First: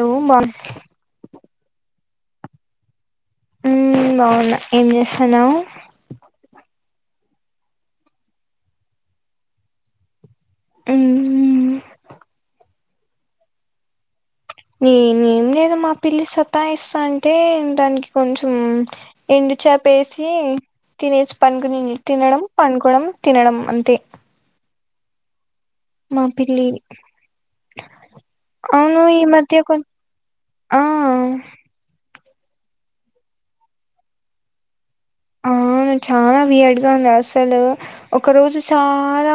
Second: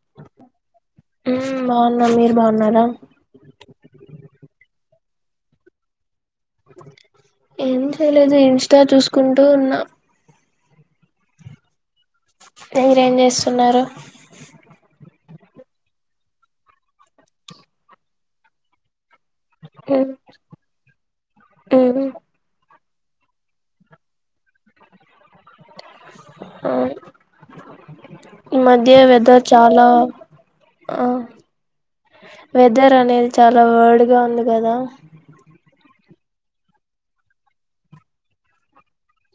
Room బాన్ మ్మ్ బాగున్నా మీరు బాగున్నారా ఊమ్ బావున్నా ఏం చేస్తన్నావు ఏం చేయలేదు ఇన్స్టా చూసుకుంటూ ఉన్నా ఉహు మీరే ఏం చేస్తున్నారు నేనేేం లేదా మా పిల్లి సత్తా ఇస్తా అంటే దానికి కొంచెం ఎండు చేప ఉమ్ వేసి తినేసి పనుకునింది ఉమ్ తినడం పంన్ కుణం తినడం అంతే మాపిల్లి ఆ ఈ మధ్య అవును ఈ వెదర్ మధ్య కొం చాలా ఆ వెదర్ అనేది చాలా వియిర్డ్ ఉంది కదా అ అవును చాలా వియర్డ్ గా ఉంది అసలు ఒక రోజు చాలా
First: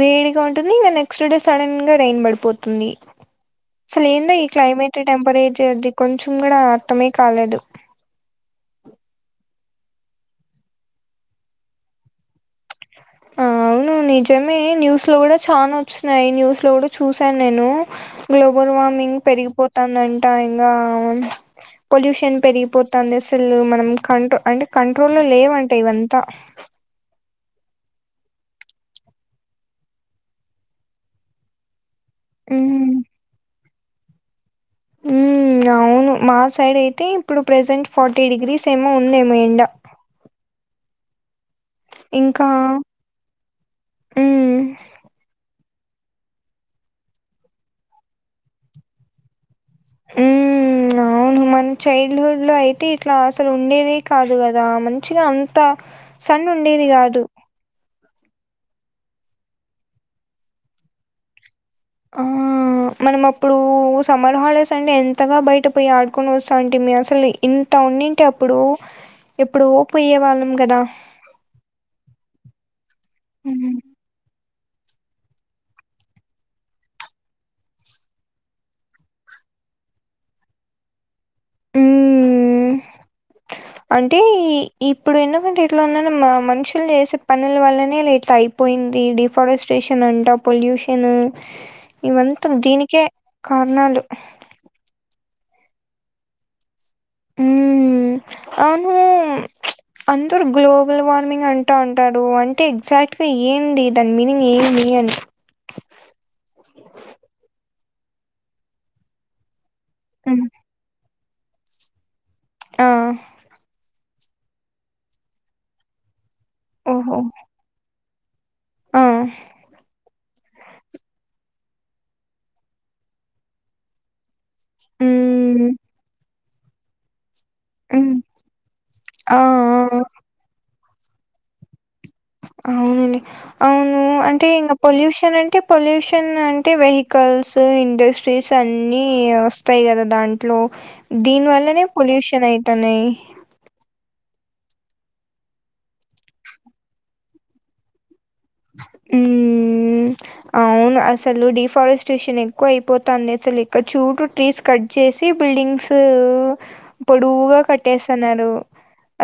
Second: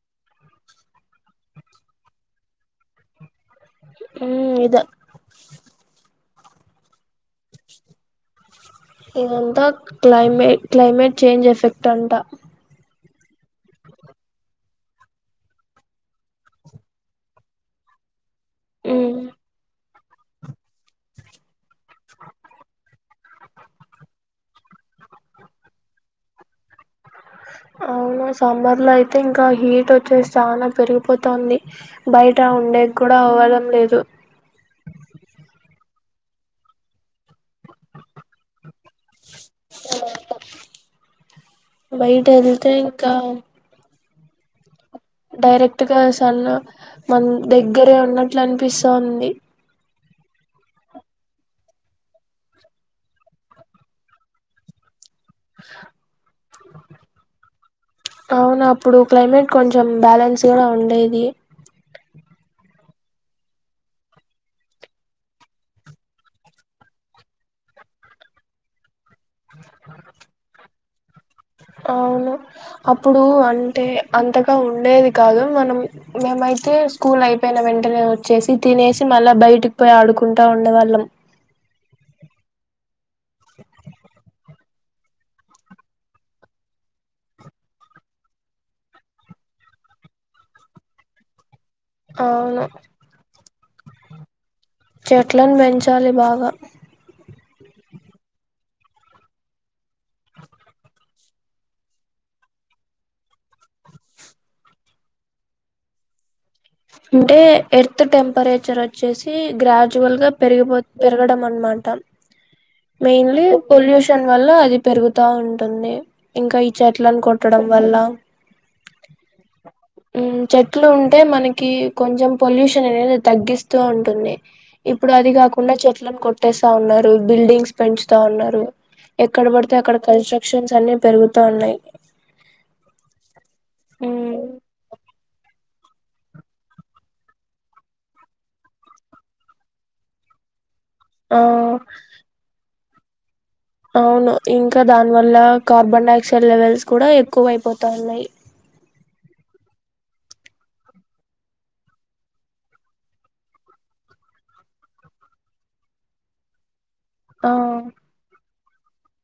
వేడిగా ఉంటుంది ఇక నెక్స్ట్ డే సడన్ గా రెయిన్ పడిపోతుంది అసలు ఏందీ ఈ మ్మ్ ఇద క్లైమేట్ టెంపరేచర్ అది కొంచెం ం కూడా అర్థమే కాలేదు ఇదంతా క్లైమేట్ క్లైమేట్ చేంజ్ ఎఫెక్ట్ అంట అవును నిజమే న్యూస్ లో కూడా చానా వచ్చినయి న్యూస్ లో కూడా చూసాను నేను గ్లోబల్ మ్మ్ వార్మింగ్ పెరిగిపోతుం ందంట ఇంకా పొల్యూషన్ పెరిగిపోతుంది అసలు మనం కంట్రో అంటే కంట్రోల్ లేవంట ఇవంతా అవునా సమ్మర్ లో అయితే ఇంకా హీట్ వచ్చేసి చాలా పెరిగిపోతా ఉంది బయట ఉండే ఉమ్ కూడా అవ్వడం లేదు త ఉమ్ అవును మా సైడ్ అయితే ఇప్పుడు ప్రజెంట్ ఫార్టీ డిగ్రీస్ ఏమో ఉందేమో ఎండ బయట ఇంకా వెళ్తే ఇంకా ఉమ్ డైరెక్ట్ గా సన్న మన దగ్గరే ఉన్నట్లు అనిపిస్సాంది ఉమ్ అవును మన చైల్డ్హుడ్ లో అయితే ఇట్లా అసలు ఉండేదే కాదు కదా మ మంచిగా అంత సన్ ఉండేది కాదు అవునా అప్పుడు క్లైమేట్ కొంచెం బ్యాలెన్స్గా ఉండేది ఆ మనం అప్పుడు సమ్మర్ హాలిడేస్ అంటే ఎంతగా బయట పోయి ఆడుకొని వస్తా అంటే మ అసలు ఇంత ఉండింటే అప్పుడు ఎప్పుడో పోయ్యే వాళ్ళం కదా అవును అప్పుడు మ్మ్. అంటే అంతగా ఇంకా ఉండేది కాదు మనం మేమైతే స్కూల్ అయిపోయిన వెంటనే వచ్చేసి తినేసి మళ్ళా బయటకి పోయి ఆడుకుంటా ఉండేవాళ్ళం ఉమ్ అంటే ఇప్పుడు ఎందుకంటే ఎట్లా ఉన్నా మా మనుషులు చేసే పనుల వల్లనే లేట్లా అయిపోయింది డిఫారెస్ట్రేషన్ అంట పొల్యూషన్ ఇవంతా అవును దీనికే కారణాలు చెట్లను పెంచాలి బాగా ఉమ్ అవును ప్చ్ అందరూ గ్లోబల్ వార్మింగ్ అంటూ ఉంటారు అంటే ఎగ్జాక్ట్గా ఏంటి దాని మీనింగ్ ఏమి అని అంటే ఎర్త్ టెంపరేచర్ వచ్చేసి గ్రా యాక్చువాల మ్మ్. పెరిగి పెరగడం అనమాట ఆ మెయిన్లీ పొల్యూషన్ న్ వల్ల అది పెరుగుతా ఉంటుంది ఇంకా ఈ ఓహో! చెట్లను కొట్టడం వల్ల ఆ! ఉమ్ చెట్లు ఉంటే మనకి కి కొంచెం పొల్యూషన్ అనేది తగ్గిస్తూ ఉంటుంది. ఇప్పుడు అది హ్మ్. కాకుండా చెట్లను కొ ట్టేస్తా ఉన్నారు. బిల్డింగ్స్ హ్మ్. పెంచుతా ఉన్నరు, ఆ! ఎక్కడ పడితే అక్కడ కన్స్ట్రక్షన్స్ అన్ని పెరుగుతా ఉన్నయి. అవునండి అవును అంటే ఇంకా పొల్యూషన్ అంటే పొల్యూషన్ అంటే వెహికల్స్ ఇండస్ట్రీస్ అన్ని వస్తయి కదా దాంట్లో. ఆ దీని వల్లనే పొల్యూషన్ అయిం టనై అవును ఇంకా దాని వల్ల కార్బన్ డైఆక్సైడ్ లెవెల్స్ కూడా ఎక్కువ వైపోతాన్నాయ్. ఉమ్ అవును అసలు డిఫారెస్టేషన్ ఎక్కువ అయిపోతాంది, అసలు ఇక్కడ చూడు ట్రీస్ కట్ చేసి బిల్డింగ్స్ ఆ పొడువుగా కట్టేస్తన్నారు.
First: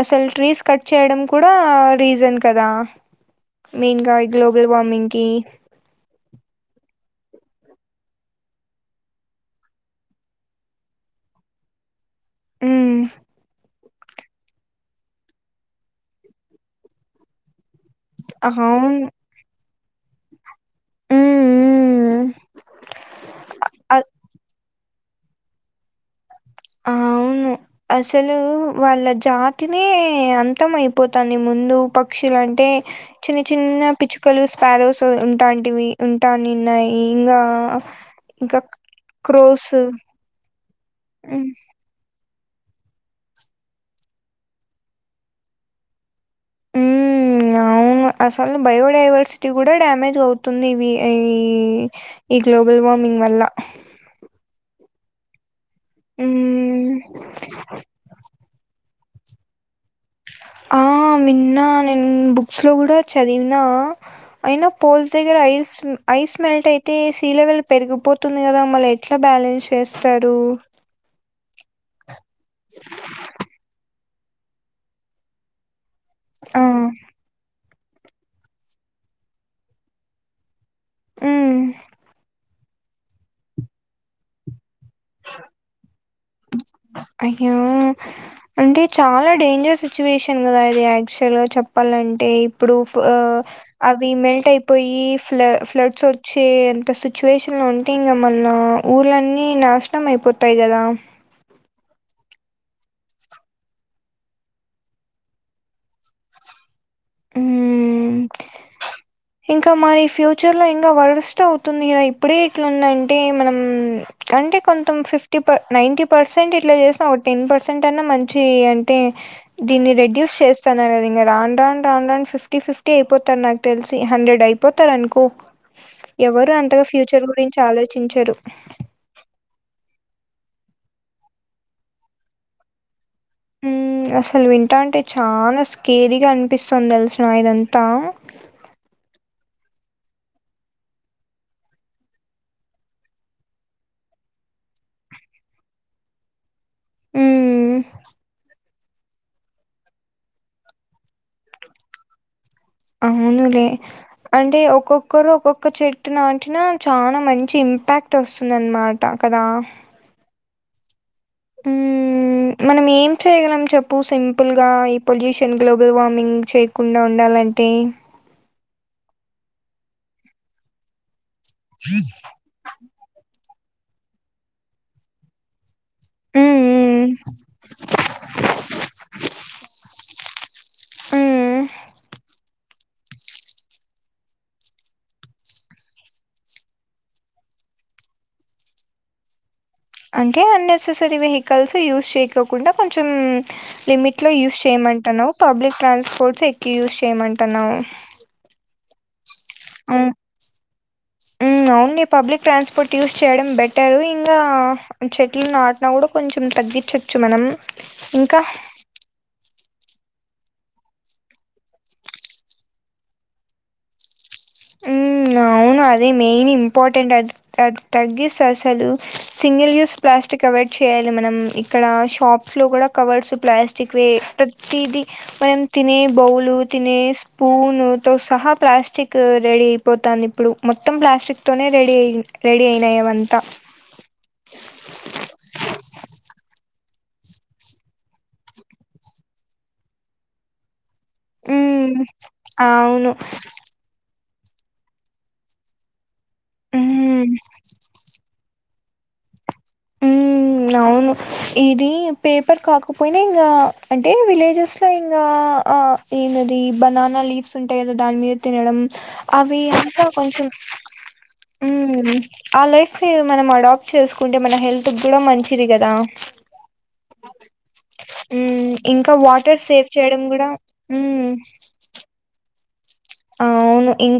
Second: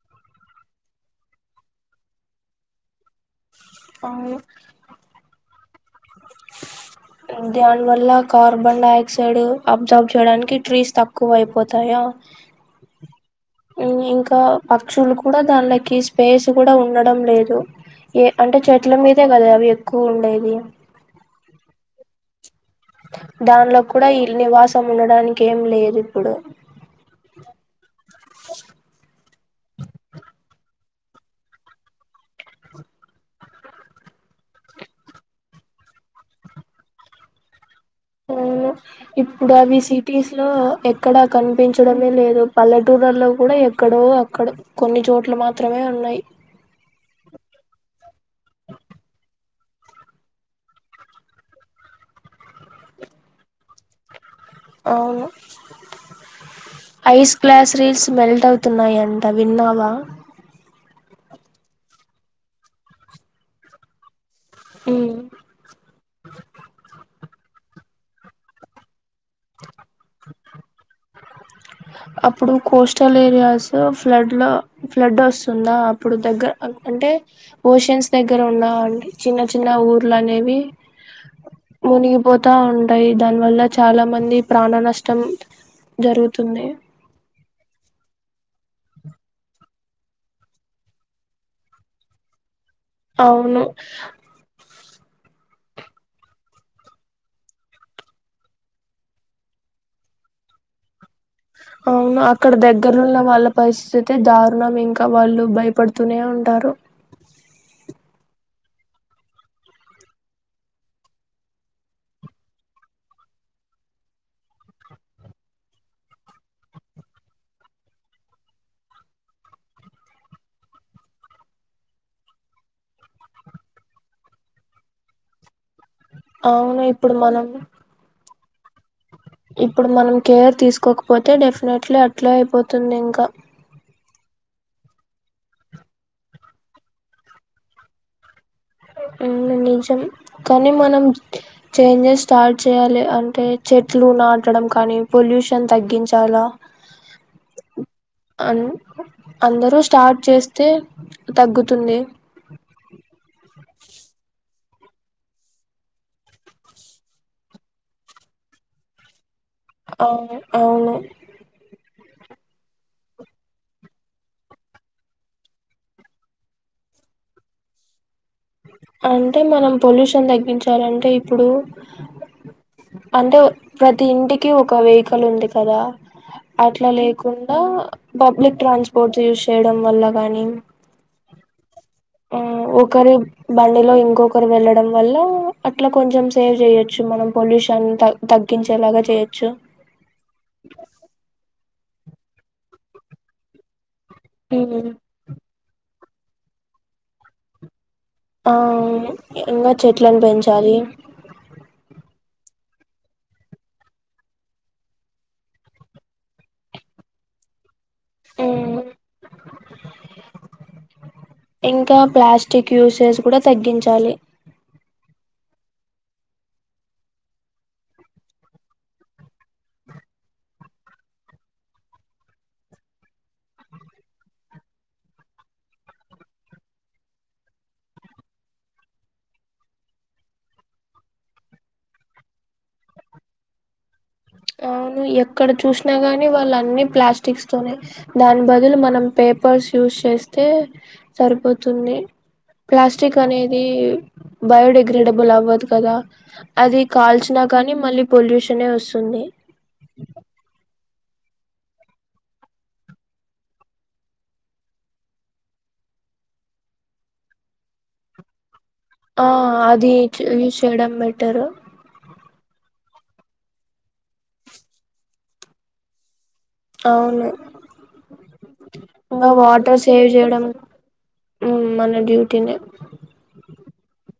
అసలు ట్రీస్ కట్ చేయడం కూడా రీజన్ కదా. మెయిన్ గా అవును గ్లోబల్ వార్మింగ్ కి దానివల్ల కార్బన్ డైఆక్సైడ్ అబ్సాబ్ చేయడానికి ట్రీస్ తక్కువైపోతాయా హ్మ్. ఇంకా పక్షులు కూడా దానిలకి స్పేస్ కూడా ఉండడం లేదు. ఏ అంటే చెట్ల అవును. మీదే కదా అవి స్కూల్ ఏరియా హ్మ్. హ్మ్. దానిలో అ కూడా ఈల్ నివాసం ఉండడానికి ఏం లేదు ఇప్పుడు ఆ అవును అసలు వాళ్ళ జాతినే అంతమయిపో పోతాంది ముందు పక్షులు అంటే చిన్న చిన్న పిచ్చుకలు, స్పారోస్ ఉంటాంటివి ఉంటానిన్నాయి. ఇంకా అవును ఇప్పుడు క్రోస్ అవి సిటీస్ లో ఎక్కడా హ్మ్. కనిపించడమే లేదు. పల్లెటూర్లల్లో కూడా ఎక్కడో అక్కడ కొన్ని చోట్ల మాత్రమే ఉన్నాయ్. ఉమ్ అవును అసలు బయోడైవర్సిటీ కూడా డ్యామేజ్ అవుతుంది, ఇవి ఈ ఈ గ్లోబల్ వార్మింగ్ వల్ల అవును హ్మ్. ఐస్ గ్లాస్ రీల్స్ మెల్ట్ అవుతున్నాయ. అంట విన్నావా? ఆ విన్న, నేను బుక్స్లో కూడా చదివిన అయినా పోల్స్ ఉమ్ దగ్గర ఐస్ ఐస్ మెల్ట్ అయితే సలవల్ పెరిగిపోతుంది కదా మళ ఎ ఎట్లా బ్యాలెన్స్ చేస్తారు అ ఇప్పుడు కోస్టల్ ఏరియాస్ ఫ్లడ్లో ఫ్లడ్ వస్తుందా ఇప్పుడు దగ్గర ఆ అంటే ఓషన్స్ దగ్గర ఉన్నావు అండి చిన్న చిన్న ఊర్లు అనేవి ఉమ్ మునిగి పోతా ఉం యి దాని వల్ల చాలా మంది ప్రాణా కష్టం అయ్యో అంటే చాలా డేంజర్ సిచ్యువేషన్ కదా ఇది యాక్చువల్ గా చెప్పాలంటే ఇప్పుడు అవును అవి మెల్ట్ అయిపో పోయి ఫ్ల ఫ్లడ్స్ వచ్చే ఎంత సిచ్యువేషన్లు ఉంటాయి ఇంకా మళ్ళ ఊర్లన్నీ నాశనం అయిపోతాయి కదా అవును అక్కడ దగ్గరున్న వాళ్ళ పరిస్థితి అయితే దారుణం ఇంకా వాళ్ళు భయపడుతూనే ఉంటారు ఉమ్ ఇంకా మరి ఫ్యూచర్లో ఇంకా వర్స్ట్ అవుతుంది కదా ఇప్పుడే ఇట్లాందంటే మనం అంటే కొంతం ఫిఫ్టీ ప నైంటీ పర్సెంట్ ఇట్లా చేసినా ఒక టెన్ పర్సెంట్ అన్నా మంచి అంటే దీన్ని రెడ్యూస్ చేస్తన్నారు కదా ఇంకా రాౌంన రాం రన్ రండ్ ఫిఫ్టీ ఫిఫ్టీ అయిపోతారు నాకు తెలిసి హండ్రెడ్ అయిపోతారు అనుకో ఎవరు అవును అంతగా ఇప్పుడు ఫ్యూచర్ మనం గురించి ఆలోచించరు ఇప్పుడు మనం కేర్ తీసుకోకపోతే డెఫినెట్లీ అట్లే అయిపోతుంది ఇంకా ఉమ్ అసలు వింటా అంటే చాలా స్కేరగా అనిపిస్తుంది తెలిసిన ఇదంతా నిజం కానీ మనం చేంజెస్ స్టార్ట్ చేయ్యాలి అంటే చెట్లు నాటడం కానీ పొల్యూషన్ తగ్గించాలా హ్మ్. అన అందరూ స్టార్ట్ చేస్తే తగ్గుతుంది అవునులే అంటే ఒక్కొక్కరు ఒక్కొక్క చెట్టు నాటిన చాలా మంచి ఇంపాక్ట్ వస్తుంది అనమాట కదా ఆ అవును ఉమ్ మనం ఏం చేయగలం చెప్పు సింపుల్గా ఈ పొల్యూషన్ గ్లోబల్ వార్మింగ్ చేయకుండా ఉండాలంటే అంటే మనం పొల్యూషన్ తగ్గించాలంటే ఇప్పుడు అంటే ప్రతి ఇంటికి ఒక వెహికల్ ఉంది కదా మ్మ్, అట్లా మ్మ్, లేకుండా పబ్లిక్ ట్రాన్స్పోర్ట్స్ యూస్ చేయడం వల్ల పనీ ఉమ్ ఆ ఒకరి బండిలో ఇంకొకరు వెళ్ళడం వల్ల అట్లా కొంచెం సేవ్ చేయొచ్చు మనం పొల్యూషన్ తగ్గించేలాగా చేయొచ్చు అంటే అన్నెసెసరీ వెహికల్స్ యూస్ చేయకుండా కొంచెం లిమిట్ లో యూజ్ ఉమ్ చేయమంటున్నావు పబ్లిక్ ట్రాన్స్పోర్ట్ స్పోర్ట్స్ ఎక్కువ యూజ్ చేయమంటున్నావ ఏ ఇంగా చెట్లను బెంచాలి మ్మ్, అవును పబ్లిక్ ట్రాన్స్పోర్ట్ యూస్ చేయడం బెటరు ఇంగా చెట్లను నాటిన కూడా కొంచం తగ్గించచ్చు మనం ఇంకా మ్ ఇంకా ప్లాస్టిక్ యూసేస్ కూడా తగ్గించాలి హు అవును అదే మెయిన్ ఇంపార్టెంట్. అద అది తగ్గిససాలు సింగిల్ యూస్ ప్లాస్టిక్ అవాయిడ్ చేయాలి. మనం ఇక్కడ షాప్స్ లో కూడా కవర్స్ ప్లాస్టిక్వి ప్రతిది. మనం తినే బౌలు, తినే స్పూన్ తో సహా ప్లాస్టిక్. కో రెడీ అయిపోతాంది ఇప్పుడు మొత్తం ప్లాస్టిక్ తోనే రెడీ అయి రెడీ అయినాయివంతా అవును ఎక్కడ చూష్ణ గాని వాళ్ళ అనిమ్ ప్లాస్టిక్స్ తోనే దాని బదులు మనం పేపర్స్ యూస్ చేస్తే హ్మ్. తరిపోతుంది అవును. ప్లాస్టిక్ అనేదీ బయోడేగ్రేడిబుల్ అవ్వదు కదా అది హ్మ్. కాల్చినా గాని మళ్ళీ పొల్యూష్ నే వసుంది హ్మ్. అవును ఇది పేపర్ కాకపోయినా ఇంగా అంటే విలేజెస్లో ఇంగా ఆ ఈనాది బనాన్న లీవ్స్ ఉంటాయి కదా దాని మీద తినడం ఆ అవి అది అంతా కొంచం యూజ్ చేయడం బెటరు హు ఆ లైఫ్యూ మనం అడాప్ట్ చేస్కున్ ఎమన్నా హెల్త్ కూడా మంచిది కదా అవును హ్మ్. ఇంకా ఇంగా వాటర్ సేవ్ చేయడం గూడా హ్మ్. హు మన డ్యూటీనే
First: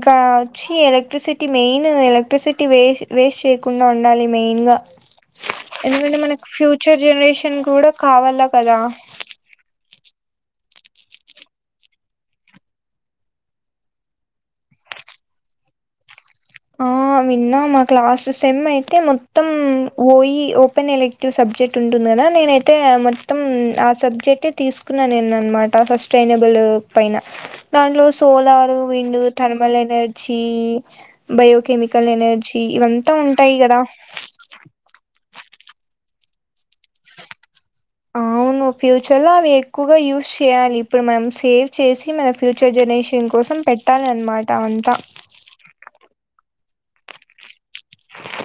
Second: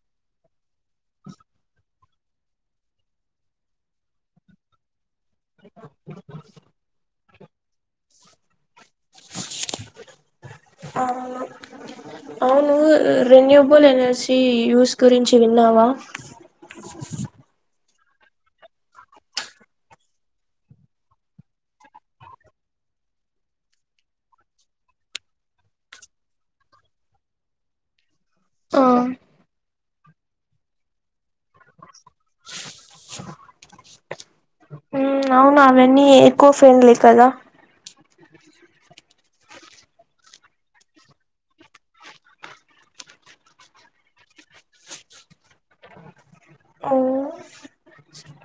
ఆ వచ్చి ఎలక్ట్రిసిటీ మెయిన్ ఎలక్ట్రిసిటీ వేస్ వేస్ట్ చేయకుండా ఉండాలి మెన్గా ఎందుకంటే మనక్ ఫ్యూచర్ జనరేష్ ఇన్ కూడా కావాలా కదా అవును అవును రెన్యూబుల్ ఎనర్జీ యూస్ గురించి విన్నావా ఆ విన్నా మా క్లాస్ సెమ్ అయితే మొత్తం ఓయి ఓపెన్ ఎలక్టివ్ సబ్జెక్ట్ ఉంటుందనా. నేనైతే మొత్తం ఆ సబ్జెక్టే తీసుకున్నా. నేనన్మాట ఫస్టేనీబులు పైన దంట్లోస్ పోలారు ఆ వెండు థర్మాలేట్ ఏడ్చి బయోకెమికల్ ఎనర్జీ ఇవంతా ఉంటాయి కదా ఉమ్, అవును అవన్నీ ఎక్కువ ఫ్రెండ్లీ కదా అవును ఫ్యూచర్ లో అవి ఎక్కువగా యూస్ చేయాలి. ఇప్పుడు మనం సేవ్ చేసి మన ఫ్యూచర్ జనరేషన్ కోసం పెట్టాలన్మాట అంతా ఓ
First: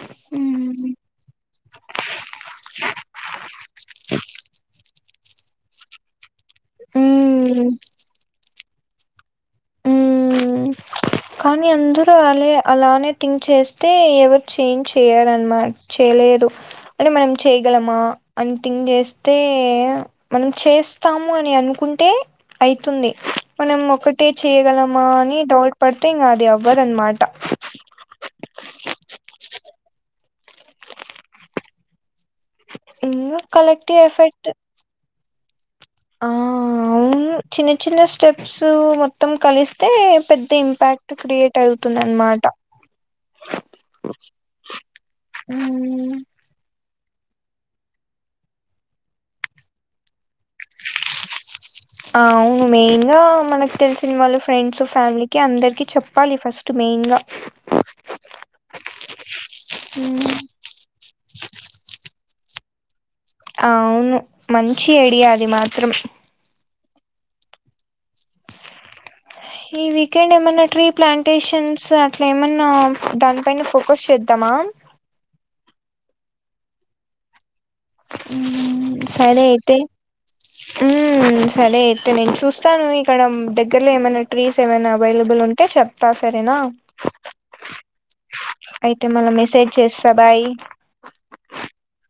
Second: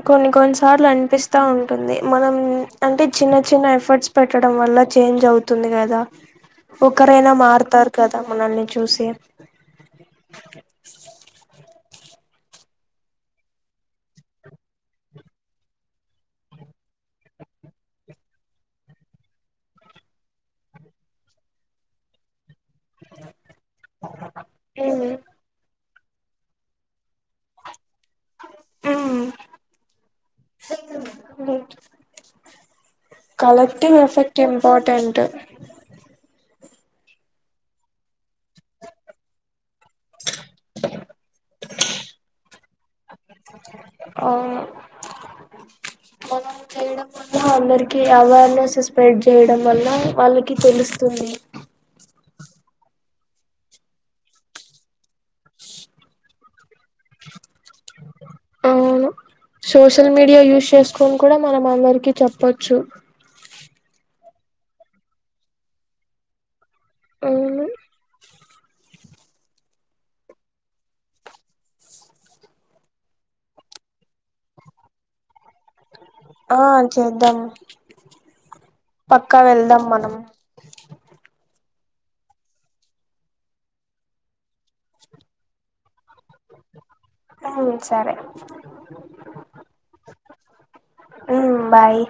కొన్ని కొన్ని సార్లు ఉమ్ అనిపిస్తా ఉంటుంది మనం అంటే చిన్న చిన్న ఎఫర్ట్స్ పెట్టడం వల్ల చేంజ్ అవుతుంది కదా ఒకరైనా మారుతారు కదా మనల్ని చూసేం హు కానీ అందుక్ హో అలాయే అలానే థింక్ చేస్తే, ఎవరు చేంజ్ చేయరాన్మాట్ చేయలేరు. అంటే మనం చేయగలమా అని థింక్ చేస్తే, మనం చేస్తాము అని అనుకుంటే అయితుంది మనం ఒకటి అంటే చేయగలమా ఉమ్, అని డౌట్ పడితే ఇంకా అది అవ్వదన్నమాట ఉమ్, [inaudible] కలెక్టివ్ ఎఫెక్ట్ ఇంపార్టెంట్ ఆ అవును చిన్న చిన్న స్టెప్స్ మొత్తం కలిస్ అయితే పెద్ద ఇంపాక్ట్ క్రియేట్ అవుతుంది అన్నమాట అ మనం చేయడం అందరికి అవేర్నెస్ స్ప్రెడ్ చేయడం వల్ల వాళ్ళకి కి తెలుస్తుంది అవును మెయిన్ గా మనకు తెలిసిన వాళ్ళు ఫ్రెండ్స్ ఫ్యామిలీకి అందరికి చెప్పాలి ఫస్ట్ మెయిన్గా అవును సోషల్ మీడియా యూస్ చేసుకొని కూడా మనం అందరికీ చెప్పొచ్ వచ్చు అవును మంచి ఐడియా అది మాత్రం అవును ఈ వీకెండ్ ఏమన్నా ట్రీ ప్లాంటేషన్స్ అట్లా ఏమన్నా దానిపైన ఫోకస్ చేద్దామా ఆ చేద్దాము హ్మ్ సరే అయితే మనం సరే అయితే నేను చూస్తాను ఇక్కడ దగ్గరలో ఏమైనా ట్రీస్ ఏమైనా అవైలబుల్ ఉంటే చెప్తా సరేనా ఉమ్ సరే అయితే మళ మెసేజ్ చేస్తా బాయి ఉమ్ బాయ్